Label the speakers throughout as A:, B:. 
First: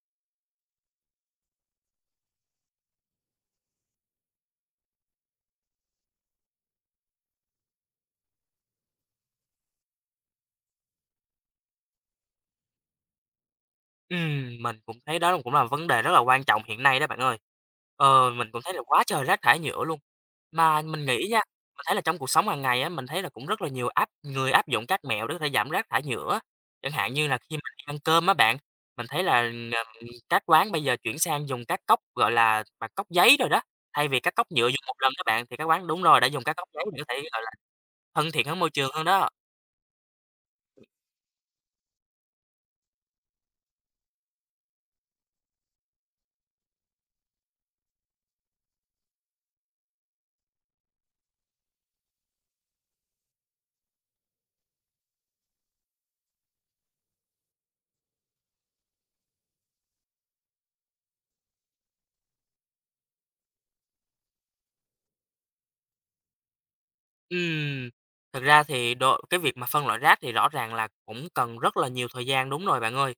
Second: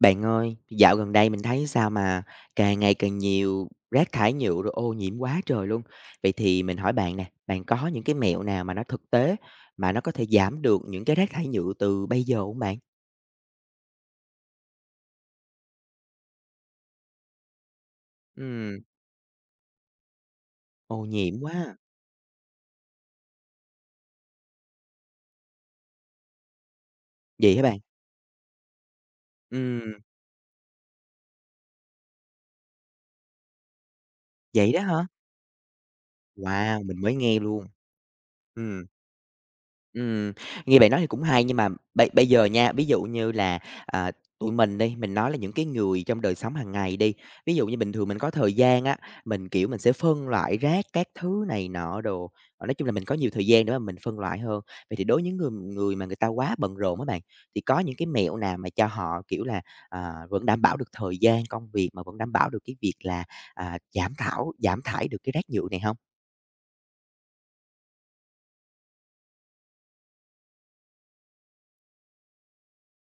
A: Bạn ơi, dạo gần đây mình thấy sao mà càng ngày càng nhiều rác thải nhựa rồi ô nhiễm quá trời luôn. Vậy thì mình hỏi bạn nè, bạn có những cái mẹo nào mà nó thực tế mà nó có thể giảm được những cái rác thải nhựa từ bây giờ không bạn?
B: Mình cũng thấy đó cũng là vấn đề rất là quan trọng hiện nay đó bạn ơi. Mình cũng thấy là
A: Ừm,
B: quá trời rác thải nhựa luôn. Mà
A: ô
B: mình nghĩ
A: nhiễm
B: nha,
A: quá.
B: mình thấy là trong cuộc sống hàng ngày á, mình thấy là cũng rất là nhiều người áp dụng các mẹo để có thể giảm rác thải nhựa á. Chẳng hạn như là khi
A: Vậy hả
B: mà
A: bạn?
B: đi ăn cơm á bạn, mình thấy là,
A: Ừm,
B: các quán bây giờ chuyển sang dùng các cốc, gọi là, bằng cốc giấy rồi đó, thay vì các cốc nhựa
A: vậy đó
B: dùng một
A: hả?
B: lần các bạn, thì các quán đúng rồi, đã dùng các cốc
A: Wow,
B: giấy để
A: mình
B: có
A: mới
B: thể,
A: nghe
B: gọi là,
A: luôn.
B: thân thiện với môi
A: Ừm.
B: trường hơn đó.
A: Ừm, nghe bạn nói thì cũng hay nhưng mà bây bây giờ nha, ví dụ như là, à, tụi mình đi, mình nói là những cái người trong đời sống hàng ngày đi, ví dụ như bình thường mình có thời gian á, mình, kiểu, mình sẽ phân loại rác các thứ này nọ đồ, nói chung là mình có nhiều thời gian để mà mình phân loại hơn. Vậy thì đối với những người người mà người ta quá bận rộn á bạn, thì có những cái mẹo nào mà cho họ, kiểu là, vẫn đảm bảo được thời gian công việc mà vẫn đảm bảo được cái việc là, giảm thải được cái rác nhựa này hông?
B: Ừm, Thật ra thì đôi cái việc mà phân loại rác thì rõ ràng là cũng cần rất là nhiều thời gian, đúng rồi bạn ơi.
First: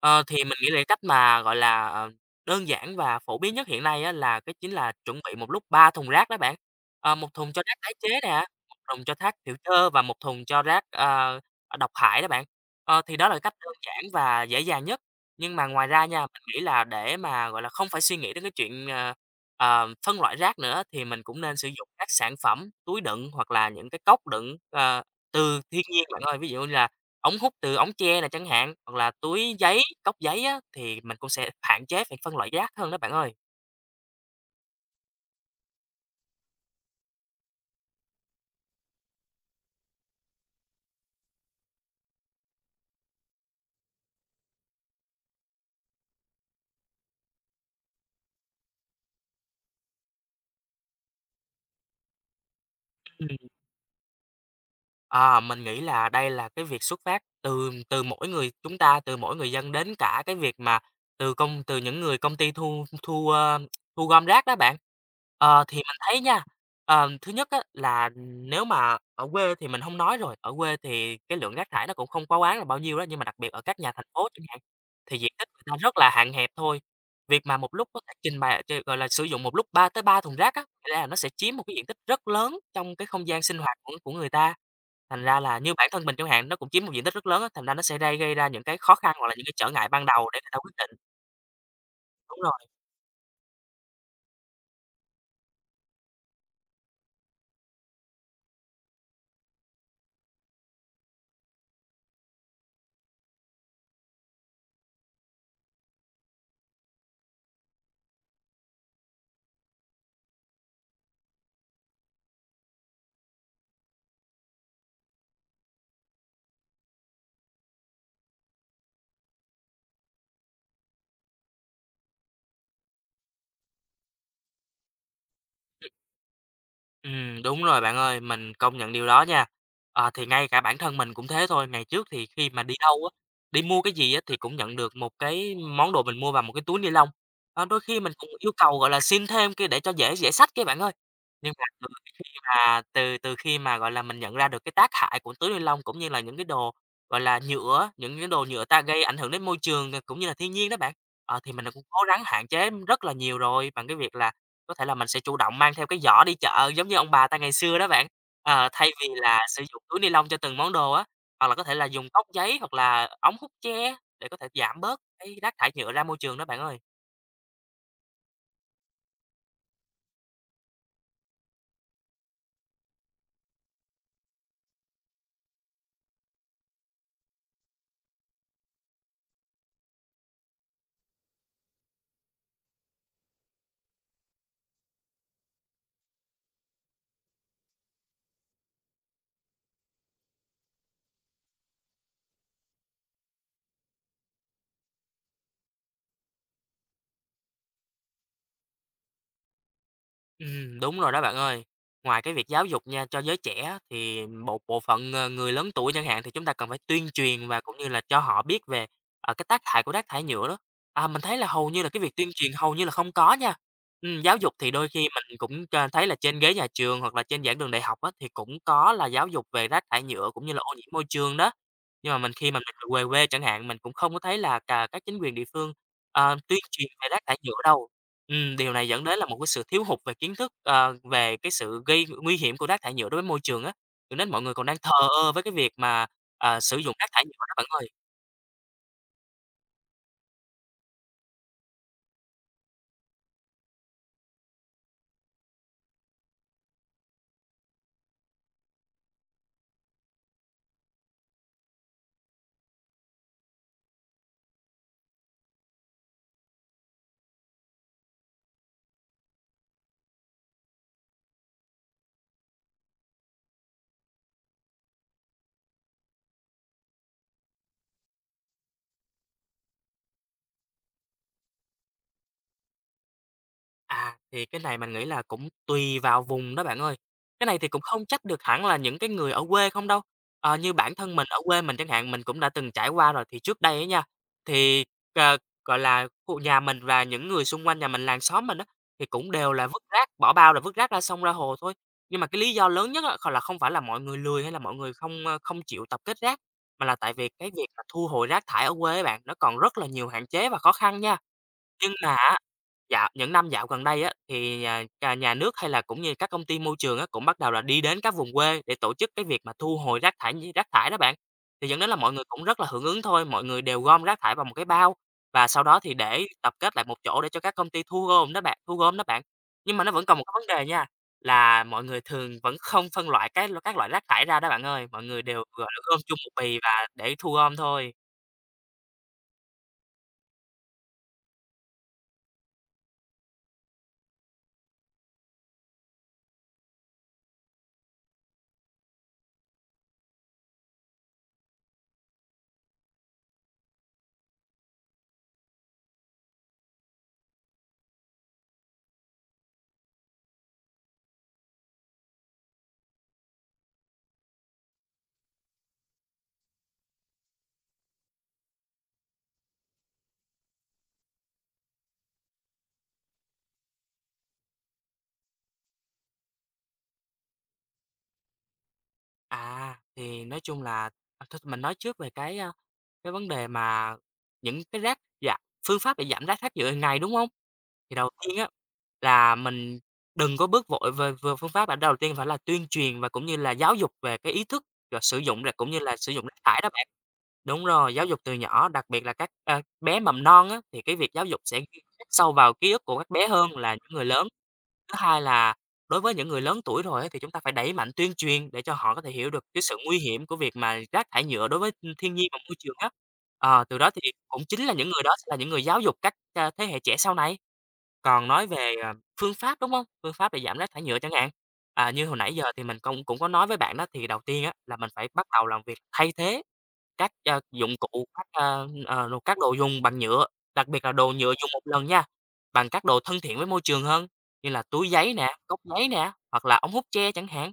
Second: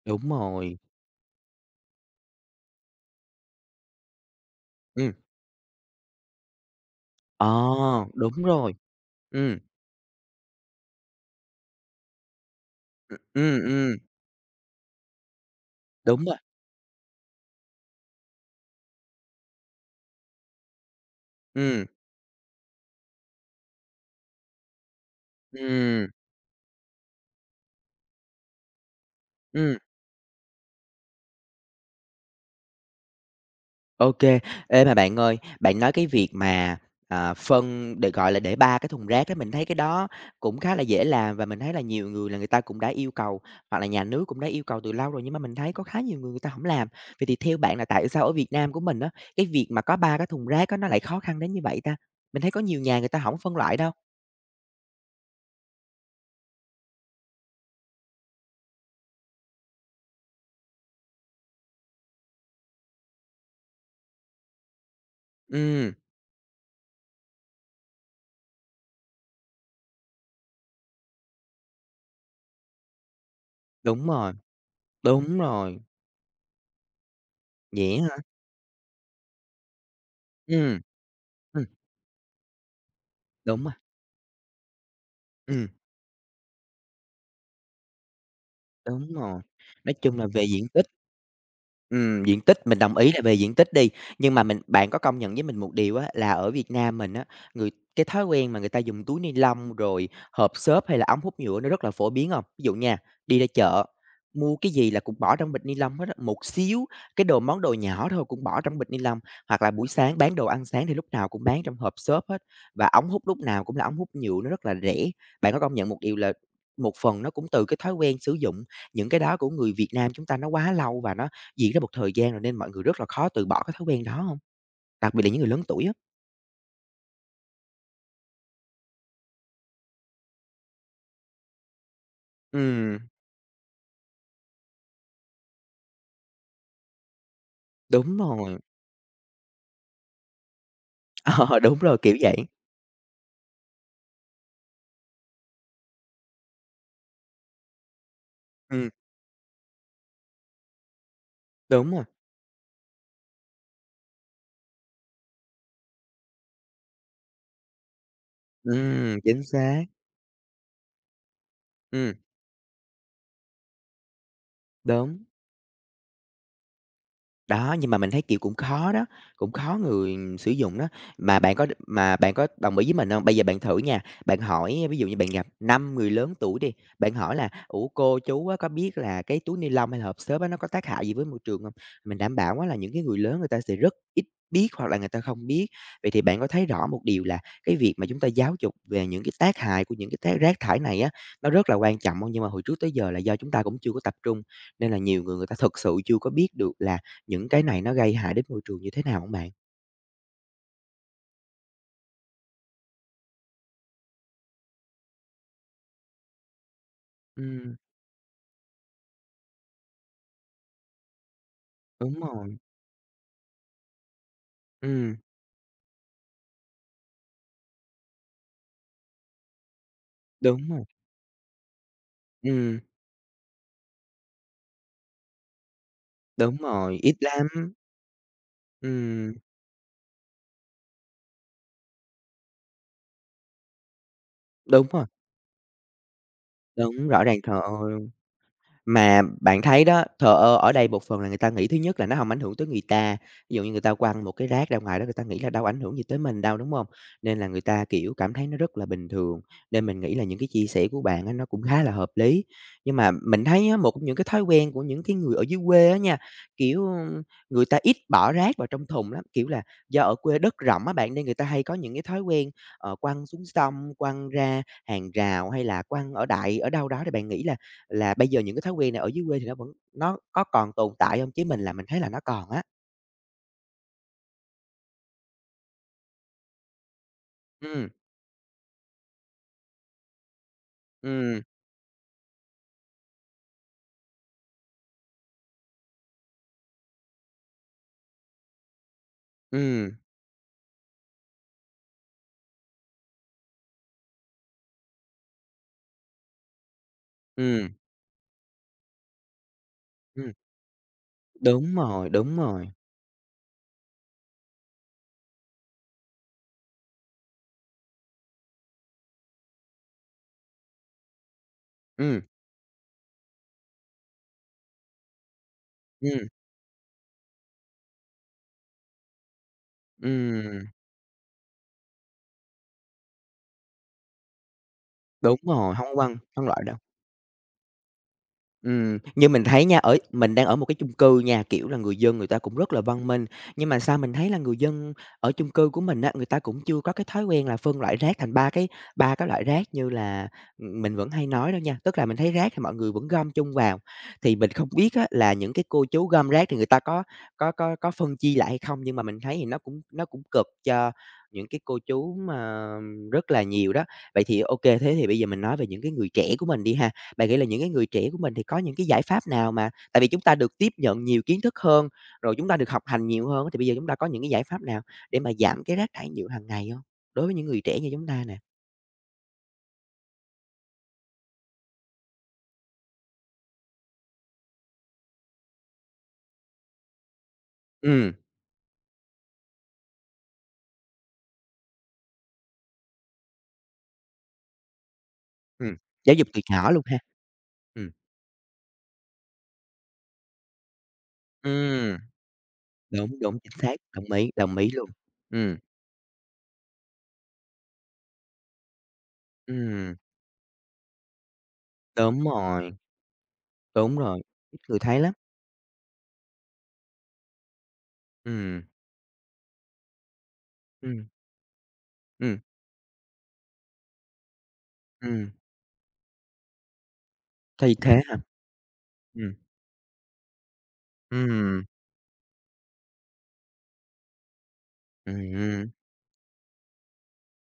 A: Đúng
B: Thì mình nghĩ là
A: rồi,
B: cái cách mà, gọi là, đơn giản và phổ biến nhất hiện nay á là cái chính là
A: ừm,
B: chuẩn bị một lúc 3 thùng rác đó bạn. Ờ, một
A: ờ,
B: thùng cho rác tái chế
A: đúng
B: nè,
A: rồi,
B: một thùng cho rác hữu
A: ừm,
B: cơ và một thùng cho rác, độc hại đó bạn. Thì đó là cách
A: ừm,
B: đơn
A: ừm,
B: giản và dễ dàng nhất, nhưng mà ngoài ra nha,
A: đúng rồi,
B: mình nghĩ là để mà, gọi là, không phải suy nghĩ đến cái chuyện, phân loại rác nữa thì mình cũng nên sử
A: ừm,
B: dụng các sản phẩm túi đựng hoặc là những cái cốc đựng, từ thiên nhiên
A: ừm,
B: bạn ơi. Ví dụ như là ống hút từ ống tre nè chẳng hạn, hoặc là túi
A: ừm,
B: giấy, cốc giấy á, thì mình cũng sẽ hạn chế phải phân loại rác hơn đó bạn ơi.
A: ô kê. Ê, mà bạn ơi, bạn nói cái việc mà, gọi là, để 3 cái thùng rác á, mình thấy cái đó cũng khá là dễ làm và mình thấy là nhiều người là người ta cũng đã yêu cầu, hoặc là nhà nước cũng đã yêu cầu từ lâu rồi, nhưng mà mình thấy có khá nhiều người người ta hổng làm. Vậy thì theo bạn là tại sao ở Việt Nam của mình á, cái việc mà có 3 cái thùng rác á, nó lại khó khăn đến như vậy ta? Mình thấy có nhiều nhà người ta hổng phân loại đâu.
B: À, mình nghĩ là đây là cái việc xuất phát từ từ mỗi người chúng ta, từ mỗi người dân đến cả cái việc mà từ những người công ty thu thu, ơ, thu gom rác đó bạn. Thì
A: Ừm,
B: mình thấy nha, thứ nhất á là nếu mà ở quê thì mình không nói rồi, ở quê thì cái lượng rác thải nó cũng không quá đáng là bao nhiêu đó, nhưng mà đặc biệt ở các nhà thành
A: đúng
B: phố
A: rồi,
B: chẳng hạn, thì diện
A: đúng
B: tích người ta
A: rồi.
B: rất là hạn hẹp thôi. Việc mà một lúc
A: Dễ
B: có
A: á
B: thể
A: hả?
B: trình bày gọi là, sử dụng một lúc 3 thùng rác á,
A: Ừm,
B: thành là nó sẽ chiếm một
A: ừm,
B: cái diện tích rất lớn trong cái không gian sinh
A: đúng rồi,
B: hoạt của người ta. Thành ra là
A: ừm.
B: như bản thân mình chẳng hạn, nó cũng chiếm một diện tích rất lớn á, thành ra nó sẽ gây gây ra những cái khó khăn
A: Đúng
B: hoặc là
A: rồi,
B: những cái trở ngại
A: nói
B: ban
A: chung là
B: đầu để
A: về
B: người ta
A: diện
B: quyết
A: tích
B: định.
A: ừm,
B: Đúng
A: diện tích
B: rồi.
A: mình đồng ý là về diện tích đi, nhưng mà bạn có công nhận với mình một điều á, là ở Việt Nam mình á, người cái thói quen mà người ta dùng túi ni lông, rồi hộp xốp hay là ống hút nhựa nó rất là phổ biến không? Ví dụ nha, đi ra chợ, mua cái gì là cũng bỏ trong bịch ni lông hết á, một xíu, cái đồ món đồ nhỏ thôi cũng bỏ trong bịch ni lông, hoặc là buổi sáng bán đồ ăn sáng thì lúc nào cũng bán trong hộp xốp hết, và ống hút lúc nào cũng là ống hút nhựa nó rất là rẻ. Bạn có công nhận một điều là một phần nó cũng từ cái thói quen sử dụng những cái đó của người Việt Nam chúng ta nó quá lâu và nó diễn ra một thời gian rồi nên mọi người rất là khó từ bỏ cái thói quen đó hông? Đặc biệt là những người lớn tuổi á.
B: Đúng rồi bạn ơi, mình công nhận điều đó nha. Thì ngay cả bản thân mình cũng thế thôi, ngày trước thì khi mà đi
A: Ừm,
B: đâu á, đi mua cái gì á thì cũng nhận được một cái món đồ mình mua vào một cái túi ni lông. Đôi khi mình
A: đúng
B: cũng yêu
A: rồi,
B: cầu, gọi là, xin thêm kia để cho dễ dễ xách kia bạn ơi. Nhưng
A: ờ,
B: mà
A: đúng
B: từ
A: rồi, kiểu
B: khi
A: vậy.
B: mà từ từ khi mà, gọi là, mình nhận ra được cái tác hại của túi ni lông cũng như là những cái đồ, gọi là, những cái đồ nhựa ta
A: Ừm,
B: gây ảnh hưởng đến môi trường, cũng như là thiên nhiên đó bạn, thì mình cũng
A: đúng
B: cố
A: rồi,
B: gắng hạn chế rất là nhiều rồi bằng cái việc là có thể là mình sẽ chủ động mang theo cái giỏ đi chợ giống như ông bà ta ngày xưa đó bạn. Thay vì
A: chính
B: là sử dụng
A: xác,
B: túi ni lông cho từng món đồ á, hoặc là có thể là dùng
A: ừm,
B: cốc giấy hoặc là ống hút tre để có thể giảm bớt
A: đúng.
B: cái rác thải nhựa ra môi trường đó bạn ơi.
A: Đó, nhưng mà mình thấy, kiểu, cũng khó đó, cũng khó người sử dụng đó. Mà bạn có đồng ý với mình hông? Bây giờ bạn thử nha, bạn hỏi ví dụ như bạn gặp 5 người lớn tuổi đi, bạn hỏi là "Ủa, cô chú á, có biết là cái túi ni lông hay là hộp xốp á, nó có tác hại gì với môi trường hông?" Mình đảm bảo á là những cái người lớn người ta sẽ rất ít biết hoặc là người ta không biết. Vậy thì bạn có thấy rõ một điều là cái việc mà chúng ta giáo dục về những cái tác hại của những cái rác thải này á, nó rất là quan trọng hông? Nhưng mà hồi trước tới giờ là do chúng ta cũng chưa có tập trung, nên là nhiều người người ta thực sự chưa có biết được là những cái này nó gây hại đến môi trường như thế nào hông bạn?
B: Đúng rồi đó bạn ơi. Ngoài cái việc giáo dục nha cho giới trẻ thì một bộ phận, người lớn tuổi chẳng hạn thì chúng ta cần phải tuyên truyền và cũng
A: Ừm,
B: như là cho họ biết về, cái tác hại của rác thải nhựa đó. À, mình thấy là hầu như là cái
A: đúng
B: việc tuyên truyền
A: rồi,
B: hầu như là không có nha. Giáo dục thì đôi khi
A: ừm,
B: mình cũng cho thấy là trên ghế nhà trường hoặc là trên giảng đường đại học á, thì cũng có là giáo dục về rác thải nhựa cũng như là
A: đúng
B: ô
A: rồi,
B: nhiễm môi trường đó. Nhưng mà mình khi mà
A: ừm,
B: mình về quê chẳng hạn, mình cũng không có thấy là cả các chính quyền địa phương,
A: đúng
B: tuyên truyền
A: rồi,
B: về
A: ít
B: rác thải
A: lắm,
B: nhựa đâu. Điều này dẫn đến là
A: ừm,
B: một cái sự thiếu hụt về kiến thức, về cái sự gây nguy hiểm của rác thải nhựa đối với môi trường á, cho nên mọi người còn đang
A: đúng
B: thờ
A: rồi,
B: ơ với cái việc mà, sử dụng rác
A: đúng,
B: thải
A: rõ
B: nhựa
A: ràng.
B: đó
A: Trời
B: bạn ơi.
A: ơi! Mà bạn thấy đó, thờ ơ ở đây một phần là người ta nghĩ thứ nhất là nó hông ảnh hưởng tới người ta, ví dụ như người ta quăng một cái rác ra ngoài đó người ta nghĩ là đâu ảnh hưởng gì tới mình đâu, đúng hông? Nên là người ta, kiểu, cảm thấy nó rất là bình thường, nên mình nghĩ là những cái chia sẻ của bạn á nó cũng khá là hợp lý. Nhưng mà mình thấy á, một trong những cái thói quen của những cái người ở dưới quê á nha, kiểu, người ta ít bỏ rác vào trong thùng lắm, kiểu là, do ở quê đất rộng á bạn, nên người ta hay có những cái thói quen, quăng xuống sông, quăng ra hàng rào hay là quăng ở đâu đó thì bạn nghĩ là bây giờ những cái thói quen này ở dưới quê thì nó có còn tồn tại không? Chứ mình là mình thấy là nó còn á.
B: À, thì cái này mình nghĩ là cũng tùy vào vùng đó bạn ơi. Cái này thì cũng
A: Ừm,
B: không trách được hẳn là những cái người ở quê không đâu. Như bản thân mình ở
A: ừm,
B: quê mình chẳng hạn, mình cũng đã từng trải qua rồi. Thì trước đây á nha, thì, ờ, gọi là, khu nhà mình và những người xung quanh nhà mình, làng xóm mình á, thì cũng đều là vứt
A: ừm,
B: rác, bỏ bao rồi vứt rác ra sông, ra hồ thôi. Nhưng mà cái lý do lớn nhất á, là không phải là mọi người lười hay là mọi người không, không chịu tập kết rác, mà là tại vì cái việc
A: ừm,
B: mà thu hồi rác thải ở quê á bạn, nó còn rất là nhiều hạn
A: ừm,
B: chế và khó khăn nha.
A: đúng
B: Nhưng
A: rồi,
B: mà
A: đúng rồi.
B: Những năm dạo gần đây á, thì nhà nhà nhà nước hay là cũng như các công ty môi trường á, cũng bắt đầu là đi đến các vùng quê để tổ chức cái việc mà thu hồi rác thải đó bạn. Thì dẫn đến là mọi
A: Ừm,
B: người cũng rất là hưởng ứng thôi, mọi người đều gom rác thải vào một cái bao và sau đó thì để
A: ừm,
B: tập kết lại một chỗ để cho các công ty thu gom đó bạn. Nhưng mà nó vẫn còn một cái vấn
A: ừm,
B: đề nha, là mọi người thường vẫn không phân loại cái các loại rác thải ra đó bạn ơi, mọi người
A: đúng
B: đều, gọi
A: rồi,
B: là,
A: hông
B: gom
A: quăng,
B: chung một
A: phân
B: bì
A: loại đâu.
B: và để thu gom thôi.
A: Như mình thấy nha, ở mình đang ở một cái chung cư nha, kiểu là, người dân người ta cũng rất là văn minh, nhưng mà sao mình thấy là người dân ở chung cư của mình á, người ta cũng chưa có cái thói quen là phân loại rác thành ba cái loại rác như là, mình vẫn hay nói đâu nha. Tức là mình thấy rác thì mọi người vẫn gom chung vào, thì mình không biết á là những cái cô chú gom rác thì người ta có phân chia lại hay không, nhưng mà mình thấy thì nó cũng cực cho những cái cô chú mà rất là nhiều đó. Vậy thì ok thế thì bây giờ mình nói về những cái người trẻ của mình đi ha. Bạn nghĩ là những cái người trẻ của mình thì có những cái giải pháp nào mà tại vì chúng ta được tiếp nhận nhiều kiến thức hơn, rồi chúng ta được học hành nhiều hơn thì bây giờ chúng ta có những cái giải pháp nào để mà giảm cái rác thải nhựa hàng ngày không? Đối với những người trẻ như chúng ta nè.
B: À, thì nói chung là, thôi mình nói trước về cái, cái vấn đề mà những cái rác giảm phương pháp để giảm rác thải nhựa hàng ngày, đúng không? Thì đầu
A: Ừm,
B: tiên á, là mình đừng có bước vội về về phương pháp, bạn đầu tiên phải là tuyên truyền và cũng như là giáo dục về cái ý thức và sử dụng rạc cũng
A: ừm,
B: như là sử
A: giáo
B: dụng
A: dục
B: rác
A: từ
B: thải đó
A: nhỏ luôn
B: bạn.
A: ha.
B: Đúng
A: Ừm,
B: rồi, giáo dục từ nhỏ, đặc biệt là các, bé mầm non á, thì cái việc giáo dục sẽ ghi
A: ừm,
B: khắc sâu vào ký ức của các
A: đúng,
B: bé
A: đúng,
B: hơn
A: chính
B: là
A: xác,
B: những người lớn.
A: đồng ý luôn.
B: Thứ hai là
A: Ừm,
B: đối với những người lớn tuổi rồi á, thì chúng ta phải đẩy mạnh tuyên truyền để cho họ có thể hiểu được cái sự
A: ừm,
B: nguy hiểm của việc mà rác thải nhựa đối với, thiên
A: đúng
B: nhiên và môi
A: rồi,
B: trường á. Từ đó
A: đúng
B: thì
A: rồi,
B: cũng
A: ít
B: chính là
A: người
B: những
A: thấy
B: người đó
A: lắm.
B: sẽ là những người giáo dục các, thế hệ trẻ sau này. Còn nói
A: Ừm,
B: về, phương pháp, đúng không? Phương pháp để giảm rác thải nhựa
A: ừm,
B: chẳng hạn. À, như hồi nãy
A: ừm,
B: giờ thì mình công cũng có nói với bạn đó, thì đầu tiên á là mình phải bắt
A: ừm,
B: đầu làm việc thay thế các, dụng
A: thì thế
B: cụ,
A: hả?
B: các,
A: Ừm,
B: các đồ dùng bằng nhựa, đặc biệt là đồ nhựa dùng một
A: ừm,
B: lần nha, bằng các đồ thân thiện với môi trường hơn, như là túi giấy nè, cốc
A: ừm,
B: giấy nè, hoặc là ống hút tre chẳng hạn.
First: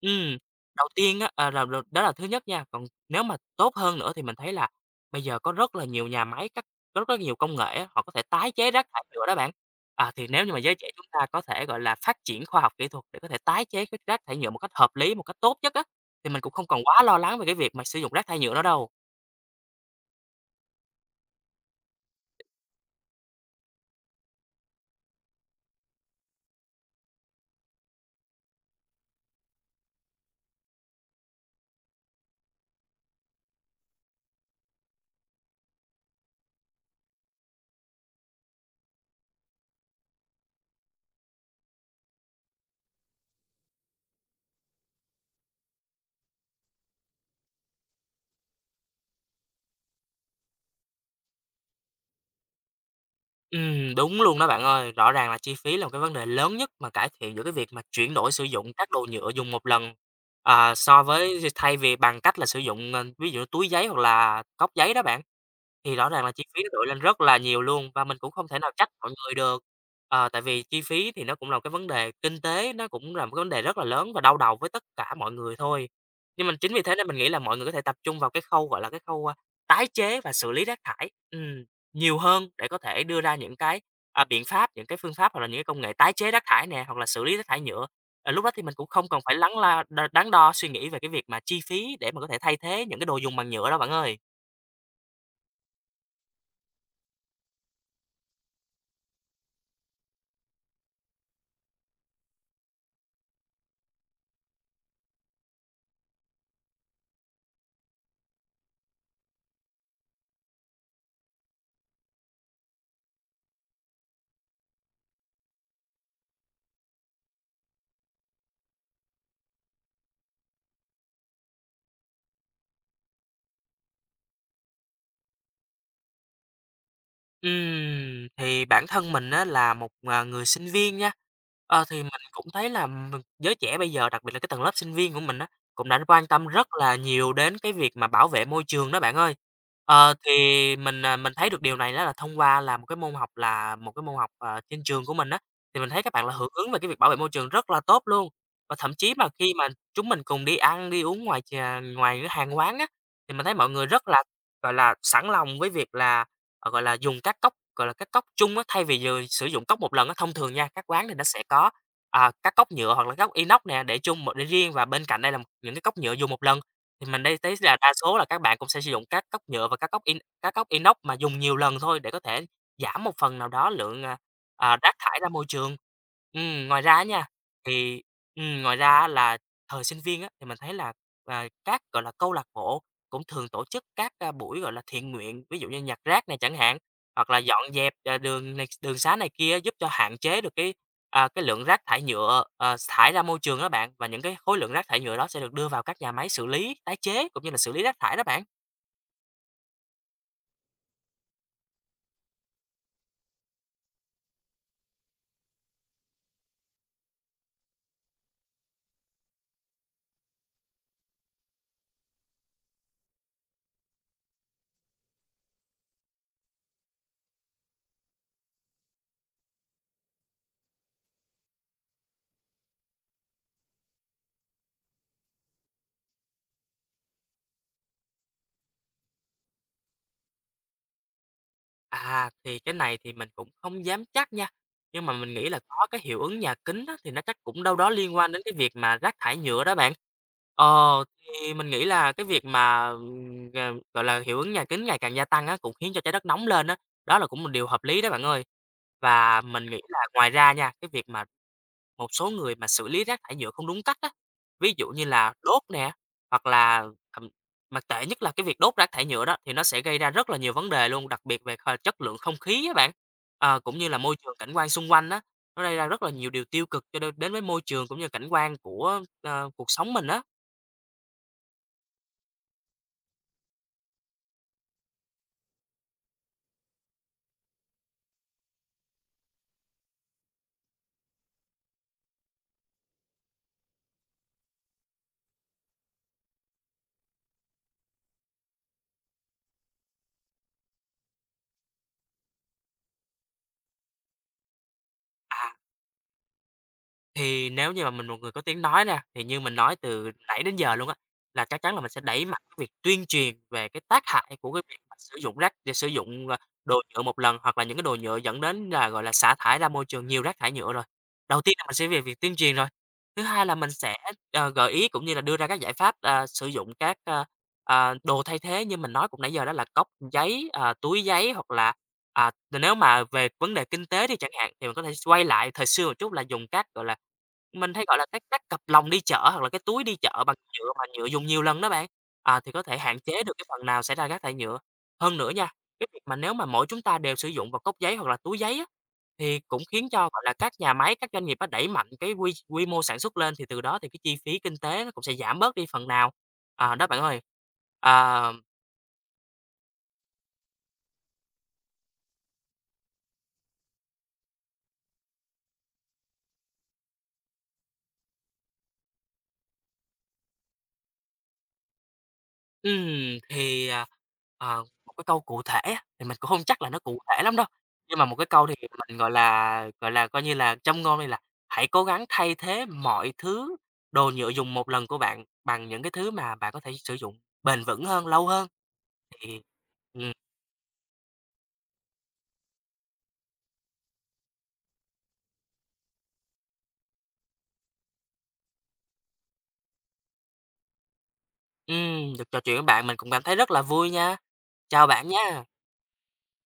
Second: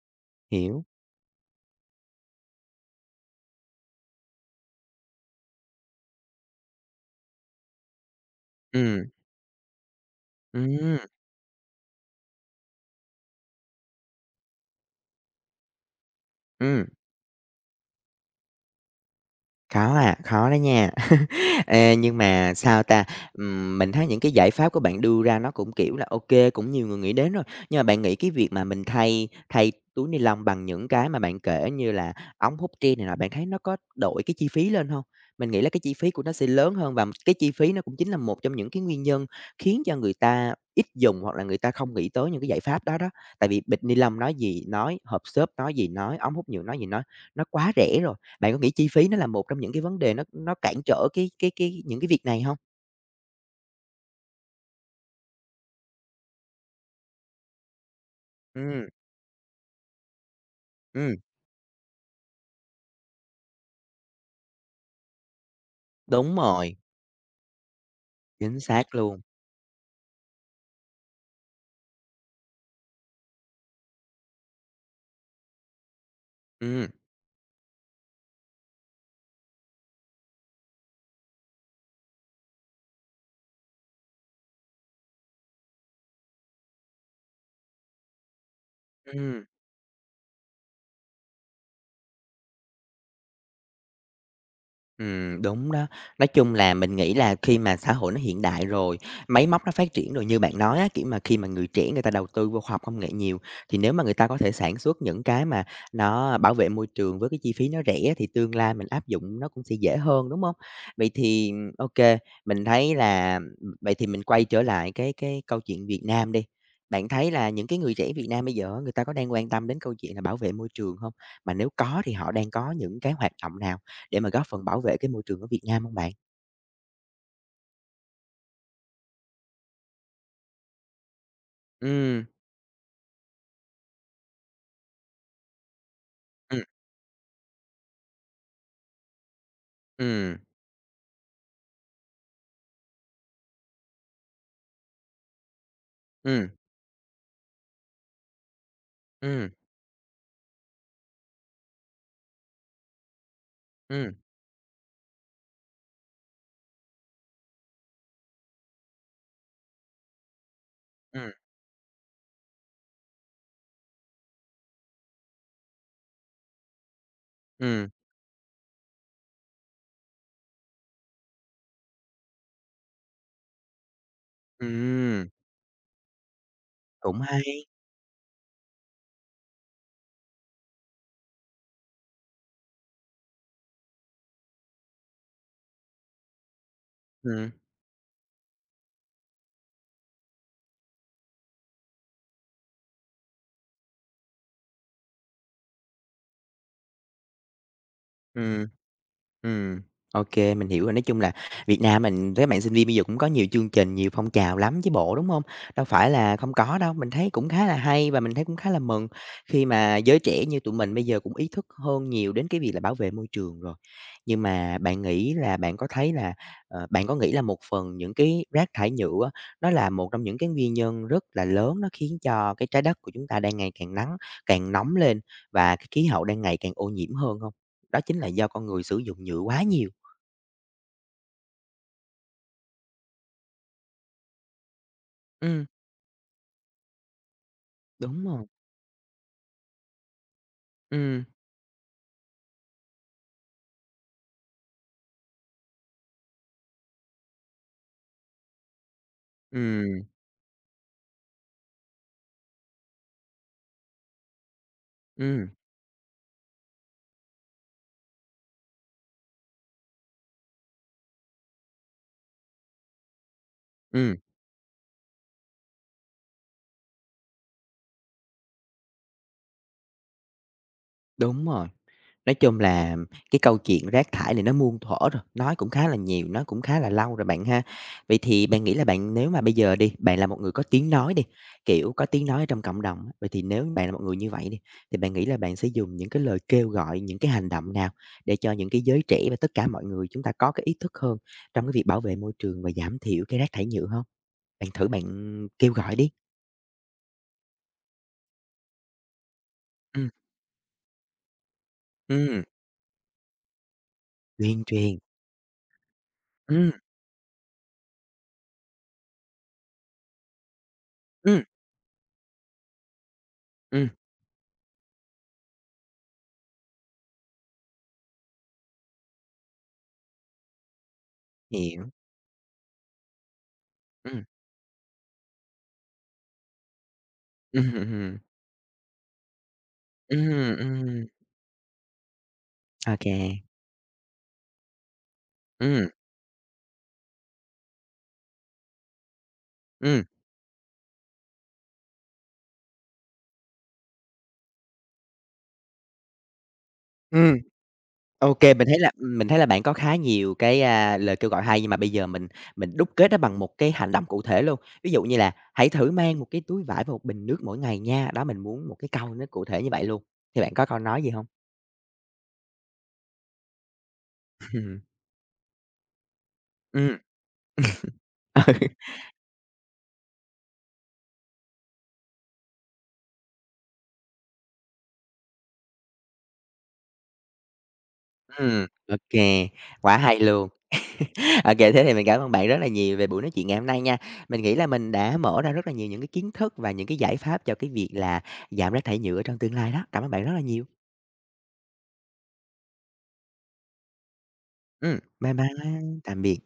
B: Ừm,
A: hiểu,
B: Đầu tiên á, là đó là thứ nhất nha, còn nếu mà tốt hơn nữa thì mình thấy là bây giờ có rất là nhiều nhà máy, có rất nhiều công nghệ á, họ có thể tái chế rác thải
A: ừm,
B: nhựa đó bạn. Thì nếu như mà giới trẻ
A: ừm,
B: chúng ta có thể, phát triển khoa học kỹ thuật để có thể tái chế cái rác thải nhựa một cách hợp lý, một cách tốt nhất thì mình cũng không còn
A: ừm.
B: quá lo lắng về cái việc mà sử dụng rác thải nhựa nữa đâu.
A: Có à, khó đó nha. Ê, nhưng mà, sao ta, mình thấy những cái giải pháp của bạn đưa ra nó cũng, kiểu là, ok cũng nhiều người nghĩ đến rồi. Nhưng mà bạn nghĩ cái việc mà mình thay thay túi ni lông bằng những cái mà bạn kể như là ống hút tre này nọ, bạn thấy nó có đội cái chi phí lên không? Mình nghĩ là cái chi phí của nó sẽ lớn hơn và cái chi phí nó cũng chính là một trong những cái nguyên nhân khiến cho người ta ít dùng hoặc là người ta không nghĩ tới những cái giải pháp đó đó. Tại vì bịch ni lông nói gì nói, hộp xốp nói gì nói, ống hút nhựa nói gì nói, nó quá rẻ rồi. Bạn có nghĩ chi phí nó là một trong những cái vấn đề nó cản trở cái những cái việc này hông?
B: Đúng luôn đó bạn ơi. Rõ ràng là chi phí là một cái vấn đề lớn nhất mà cải thiện giữa cái việc mà chuyển đổi sử dụng
A: Ừm,
B: các đồ nhựa dùng một lần, so
A: ừm,
B: với thay vì bằng cách là sử dụng, ví dụ túi giấy hoặc là cốc giấy đó bạn. Thì rõ ràng là
A: đúng
B: chi phí nó
A: rồi,
B: đội lên rất là nhiều luôn và mình cũng không thể
A: chính
B: nào trách
A: xác
B: mọi
A: luôn.
B: người được, tại vì chi phí thì nó cũng là một cái vấn đề kinh tế, nó cũng là một cái vấn đề rất là lớn và đau đầu với tất cả mọi người thôi. Nhưng mà chính vì
A: Ừm,
B: thế nên mình nghĩ là mọi người có thể tập trung vào cái khâu, cái khâu, tái chế và xử lý rác thải. Ừm. Nhiều hơn để có thể đưa ra những cái, biện pháp, những cái phương pháp hoặc là những cái công nghệ tái chế rác thải nè, hoặc là xử lý rác thải nhựa. Lúc đó thì mình cũng không cần phải
A: ừm.
B: lắng la đ đắn đo suy nghĩ về cái việc mà chi phí để mà có thể thay thế những cái đồ dùng bằng nhựa đó, bạn ơi.
A: Đúng đó. Nói chung là mình nghĩ là khi mà xã hội nó hiện đại rồi, máy móc nó phát triển rồi như bạn nói á, kiểu mà, khi mà người trẻ người ta đầu tư vô khoa học công nghệ nhiều, thì nếu mà người ta có thể sản xuất những cái mà nó bảo vệ môi trường với cái chi phí nó rẻ thì tương lai mình áp dụng nó cũng sẽ dễ hơn, đúng không? Vậy thì, ok mình thấy là, vậy thì mình quay trở lại cái câu chuyện Việt Nam đi. Bạn thấy là những cái người trẻ Việt Nam bây giờ á, người ta có đang quan tâm đến câu chuyện là bảo vệ môi trường không? Mà nếu có thì họ đang có những cái hoạt động nào để mà góp phần bảo vệ cái môi trường ở Việt Nam hông bạn?
B: Thì bản thân mình á là một, người sinh viên nha, thì mình
A: Ừm,
B: cũng thấy là mình giới trẻ bây giờ, đặc biệt là cái tầng lớp sinh viên của mình á, cũng đã quan tâm
A: ừm,
B: rất là nhiều đến cái việc mà bảo vệ môi trường đó bạn ơi. Ờ, thì
A: ừm,
B: mình thấy được điều này đó là thông qua là một cái môn học, trên trường của mình á, thì mình thấy các bạn là hưởng
A: ừm,
B: ứng về cái việc bảo vệ môi trường rất là tốt luôn. Và thậm chí mà
A: ừm,
B: khi mà chúng mình cùng đi ăn, đi uống ngoài cái hàng quán á, thì mình thấy mọi người rất
A: ừm,
B: là, sẵn lòng với việc là dùng các cốc, các cốc chung á, thay vì giờ sử dụng cốc một lần á, thông thường nha, các quán thì nó
A: ừm,
B: sẽ có, các cốc nhựa hoặc là cốc inox nè, để chung một để riêng và bên cạnh đây là những cái cốc nhựa dùng một lần. Thì mình đây thấy là
A: ừm,
B: đa số là các bạn cũng sẽ sử dụng các cốc nhựa và các cốc inox mà dùng nhiều lần thôi để có thể giảm một phần nào đó lượng, rác thải ra
A: ừm.
B: môi trường. Ngoài ra á
A: Cũng
B: nha,
A: hay.
B: thì ngoài ra là thời sinh viên á, thì mình thấy là, các, câu lạc bộ cũng thường tổ chức các, buổi, thiện nguyện, ví dụ như nhặt rác này chẳng hạn, hoặc là
A: Ừm.
B: dọn dẹp, đường này đường xá này kia giúp cho hạn chế được cái, cái lượng rác thải nhựa, thải ra môi trường đó bạn. Và những cái khối lượng rác thải nhựa đó sẽ được đưa vào các nhà máy xử lý, tái chế cũng như là xử lý rác thải đó bạn.
A: Ừm. Ừm, ok mình hiểu rồi. Nói chung là Việt Nam mình các bạn sinh viên bây giờ cũng có nhiều chương trình, nhiều phong trào lắm chứ bộ, đúng hông? Đâu phải là không có đâu, mình thấy cũng khá là hay và mình thấy cũng khá là mừng khi mà giới trẻ như tụi mình bây giờ cũng ý thức hơn nhiều đến cái việc là bảo vệ môi trường rồi. Nhưng mà bạn nghĩ là bạn có thấy là, bạn có nghĩ là một phần những cái rác thải nhựa á, nó là một trong những cái nguyên nhân rất là lớn nó khiến cho cái trái đất của chúng ta đang ngày càng nóng lên và cái khí hậu đang ngày càng ô nhiễm hơn hông? Đó chính là do con người sử dụng nhựa quá nhiều.
B: Thì cái này thì mình cũng không dám chắc nha, nhưng mà mình nghĩ là
A: Ừm,
B: có cái hiệu ứng nhà kính đó thì nó chắc cũng đâu đó liên
A: đúng
B: quan đến
A: rồi.
B: cái việc mà rác thải nhựa đó bạn. Ờ,
A: Ừm,
B: thì mình nghĩ là cái việc mà, g gọi là, hiệu ứng nhà kính ngày càng gia tăng á, cũng khiến cho Trái Đất nóng lên á, đó là cũng một điều hợp lý đó bạn ơi. Và mình nghĩ là
A: ừm,
B: ngoài ra nha, cái việc mà một số người mà xử lý rác thải nhựa không đúng cách á, ví dụ như là
A: ừm,
B: đốt nè, hoặc là thậm mà tệ nhất là cái việc đốt rác thải nhựa đó thì nó sẽ gây ra rất là nhiều vấn đề luôn, đặc biệt về chất lượng không khí á bạn, cũng như là môi
A: ừm,
B: trường cảnh quan xung quanh á, nó gây ra rất là nhiều điều tiêu cực cho đ đến với môi trường cũng như cảnh quan của, cuộc sống mình á.
A: đúng rồi. Nói chung là cái câu chuyện rác thải này nó muôn thuở rồi, nói cũng khá là nhiều, nói cũng khá là lâu rồi bạn ha. Vậy thì bạn nghĩ là bạn nếu mà bây giờ đi, bạn là một người có tiếng nói đi, kiểu, có tiếng nói trong cộng đồng á, vậy thì nếu bạn là một người như vậy đi, thì bạn nghĩ là bạn sẽ dùng những cái lời kêu gọi, những cái hành động nào để cho những cái giới trẻ và tất cả mọi người chúng ta có cái ý thức hơn trong cái việc bảo vệ môi trường và giảm thiểu cái rác thải nhựa không? Bạn thử bạn
B: À.
A: kêu gọi đi.
B: Thì nếu như mà mình một người có tiếng nói nè, thì như mình nói
A: Ừm,
B: từ nãy đến giờ luôn á, là chắc chắn là mình sẽ đẩy mạnh
A: ừm,
B: cái việc tuyên truyền về cái tác hại của cái
A: tuyên
B: việc mà
A: truyền.
B: sử dụng,
A: Ừm,
B: đồ nhựa một lần hoặc là những cái đồ nhựa dẫn đến là, xả thải ra môi trường nhiều rác thải nhựa rồi. Đầu
A: ừm,
B: tiên là mình sẽ về việc tuyên truyền rồi, thứ hai là mình
A: ừm,
B: sẽ, gợi ý cũng như là đưa ra các giải pháp, sử dụng các, đồ thay thế như mình nói cũng nãy giờ đó là cốc giấy, túi giấy hoặc là
A: hiểu,
B: À, n nếu mà về vấn đề kinh tế đi
A: ừm,
B: chẳng hạn, thì mình có thể quay lại thời xưa một chút là dùng các, mình
A: ừm,
B: hay gọi là
A: ừm,
B: các cặp lồng đi chợ hoặc là cái túi đi chợ bằng
A: ừm,
B: nhựa mà nhựa
A: ừm,
B: dùng nhiều lần đó bạn, thì có thể
A: ô
B: hạn
A: kê,
B: chế được cái phần nào xảy ra rác thải nhựa. Hơn nữa nha, cái
A: ừm,
B: việc mà nếu mà mỗi chúng ta đều sử dụng vào cốc giấy hoặc là túi giấy á, thì cũng khiến cho,
A: ừm,
B: các nhà máy, các doanh nghiệp á đẩy mạnh cái quy quy mô sản xuất lên, thì từ đó thì cái chi phí kinh tế nó cũng sẽ giảm bớt đi phần nào. À, đó bạn ơi.
A: ừm,
B: À.
A: ô kê. Mình thấy là bạn có khá nhiều cái, lời kêu gọi hay, nhưng mà bây giờ mình đúc kết nó bằng một cái hành động cụ thể luôn. Ví dụ như là "Hãy thử mang một cái túi vải và một bình nước mỗi ngày nha." Đó, mình muốn một cái câu nó cụ thể như vậy luôn, thì bạn có câu nói gì hông?
B: Ừm, thì, à, một cái câu cụ thể á, thì mình cũng hông chắc là nó cụ
A: Ừm,
B: thể lắm đâu, nhưng mà một cái câu thì mình, coi như là, châm ngôn đây là "Hãy cố gắng thay thế mọi thứ đồ nhựa dùng một lần của bạn bằng những cái thứ mà bạn có thể sử dụng bền vững hơn, lâu hơn."
A: ô
B: Thì
A: kê, quá
B: ừm,
A: hay luôn. OK, thế thì mình cảm ơn bạn rất là nhiều về buổi nói chuyện ngày hôm nay nha. Mình nghĩ là mình đã mở ra rất là nhiều những cái kiến thức và những cái giải pháp cho cái việc là giảm rác thải nhựa trong tương lai đó. Cảm ơn bạn rất là nhiều.
B: được trò chuyện với bạn mình cũng cảm thấy rất là vui nha. Chào bạn
A: Bye
B: nha.
A: bye, tạm biệt.